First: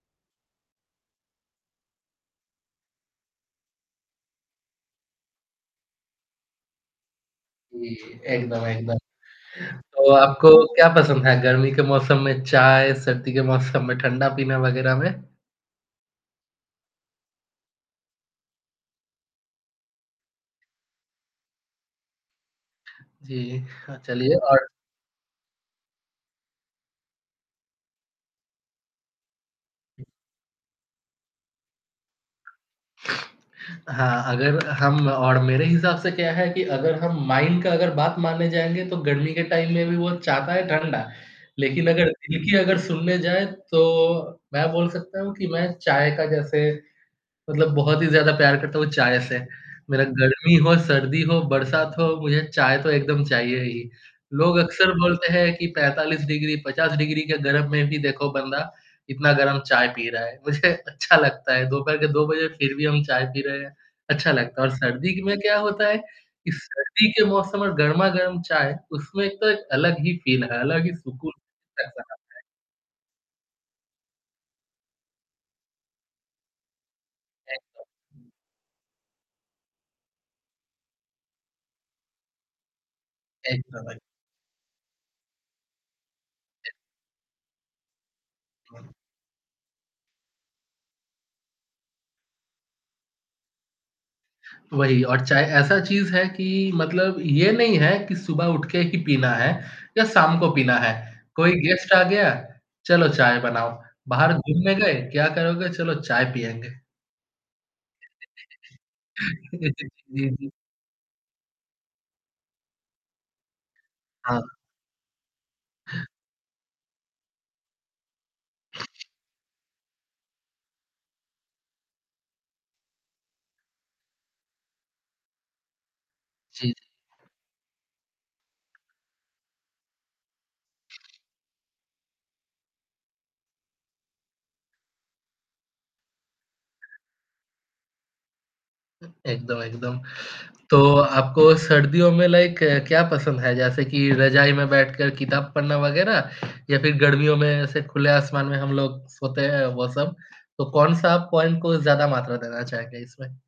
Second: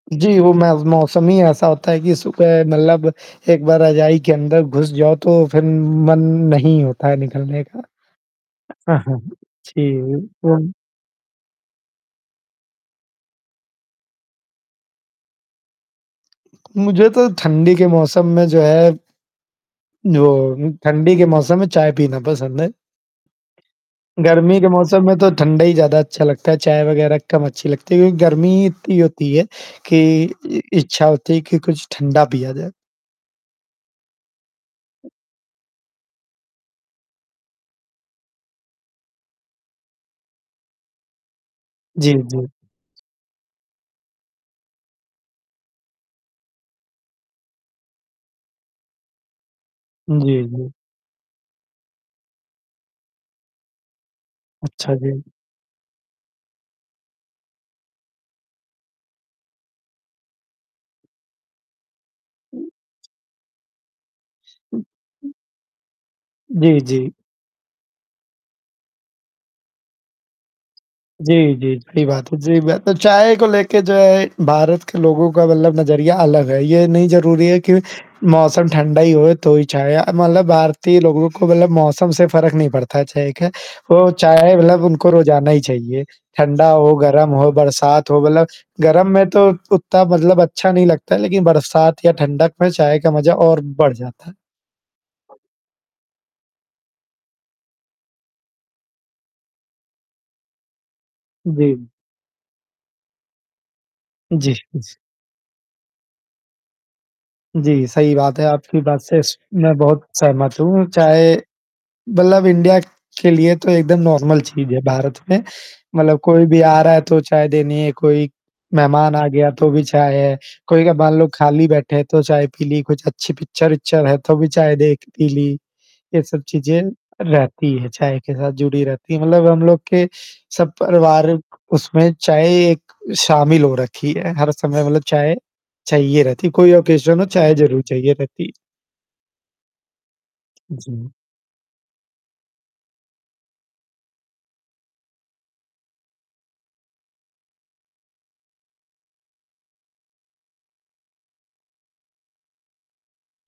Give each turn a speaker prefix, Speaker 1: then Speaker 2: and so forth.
Speaker 1: जी, वो मै मौसम ही ऐसा होता है कि सुबह मतलब एक बार रज़ाई के अंदर घुस जाओ तो फिर मन नहीं होता है निकलने का।
Speaker 2: जी। एकदम, एकदम। तो
Speaker 1: जी,
Speaker 2: आपको
Speaker 1: उन
Speaker 2: क्या पसंद है गर्मी के मौसम में चाय, सर्दी के मौसम में ठंडा पीना वगैरह में?
Speaker 1: मुझे तो ठंडी के मौसम में जो है जो, ठंडी के मौसम में चाय पीना पसंद है।
Speaker 2: जी। हाँ चलिए
Speaker 1: गर्मी
Speaker 2: और
Speaker 1: के मौसम में तो ठंडा ही ज़्यादा अच्छा लगता है, चाय वगैरह कम अच्छी लगती है क्योंकि गर्मी इतनी होती है, कि इ इच्छा होती है कि कुछ ठंडा पिया जाए।
Speaker 2: हाँ, अगर हम और मेरे हिसाब से क्या है कि अगर हम माइंड का अगर बात मानने जाएँगे तो गर्मी के टाइम में भी वो चाहता है ठंडा। लेकिन अगर
Speaker 1: जी,
Speaker 2: दिल
Speaker 1: जी।
Speaker 2: की अगर सुनने जाएँ, तो मैं बोल सकता हूँ कि मैं चाय का जैसे, मतलब बहुत ही ज़्यादा प्यार करता हूँ चाय से। मेरा
Speaker 1: जी,
Speaker 2: गर्मी
Speaker 1: हुँ।
Speaker 2: हो, सर्दी हो, बरसात हो, मुझे चाय तो एकदम चाहिए ही। लोग अक्सर
Speaker 1: अच्छा, जी।
Speaker 2: बोलते हैं कि 45 डिग्री, 50 डिग्री के गर्म में भी देखो बंदा, इतना गरम चाय पी रहा है। मुझे अच्छा लगता है 2 बजे फिर भी हम चाय पी रहे हैं। अच्छा लगता है और सर्दी में क्या होता है? कि
Speaker 1: जी,
Speaker 2: सर्दी
Speaker 1: जी।
Speaker 2: के मौसम में गरमा-गरम चाय, उसमें एक तो एक अलग ही फ़ील है, अलग ही सुकून
Speaker 1: जी, जी,
Speaker 2: [unintelligible]
Speaker 1: बड़ी बात है।
Speaker 2: है।
Speaker 1: जी, बढ़ी है, तो चाय को लेके जो है भारत के लोगों का मतलब नज़रिया अलग है, ये नहीं ज़रूरी है कि मौसम ठंडा ही हो तो ही चाय मतलब भारतीय लोगों को मतलब मौसम से फ़र्क नहीं पड़ता है चाय का।
Speaker 2: ऐसा लग
Speaker 1: वो चाय मतलब उनको रोज़ाना ही चाहिए। ठंडा हो, गरम हो, बरसात हो मतलब गरम में तो उतना मतलब अच्छा नहीं लगता है लेकिन बरसात या ठंडक में चाय का मज़ा और बढ़ जाता है।
Speaker 2: वही और चाहे ऐसा चीज़ है कि मतलब ये नहीं है कि सुबह उठ के ही पीना है, या शाम को पीना है। कोई
Speaker 1: उ, जी।
Speaker 2: गेस्ट आ गया? चलो चाय बनाओ। बाहर
Speaker 1: जी,
Speaker 2: घूमने गए
Speaker 1: जी।
Speaker 2: क्या करोगे? चलो चाय पिएँगे।
Speaker 1: जी सही बात है आपकी बात से
Speaker 2: जी,
Speaker 1: मैं
Speaker 2: जी।
Speaker 1: बहुत
Speaker 2: हाँ जी।
Speaker 1: सहमत हूँ चाहे मतलब इंडिया के लिए तो एकदम
Speaker 2: हाँ।
Speaker 1: नॉर्मल चीज़ है भारत में। मतलब कोई भी आ रहा है तो चाय देनी है कोई, मेहमान आ गया तो भी चाय है। कई कई बार लोग खाली बैठे हैं तो चाय पी ली, कुछ अच्छी पिक्चर है तो भी चाय देख पी ली, ये सब
Speaker 2: जी,
Speaker 1: चीज़ें
Speaker 2: जी।
Speaker 1: रहती है चाय के साथ जुड़ी रहती है मतलब हम लोग के सब परिवार उसमें चाय एक शामिल हो रखी है हर समय मतलब चाय, चाहिए रहती है। कोई ओकेशन हो, चाय ज़रूर चाहिए रहती है।
Speaker 2: एकदम, एकदम। तो
Speaker 1: जी।
Speaker 2: आपको सर्दियों में लाइक क्या पसंद है? जैसे कि रज़ाई में बैठकर किताब पढ़ना वग़ैरह या फिर गर्मियों में ऐसे खुले आसमान में हम लोग सोते हैं वो सब। तो कौन-सा पॉइंट को ज़्यादा मात्रा देना चाहेंगे इसमें?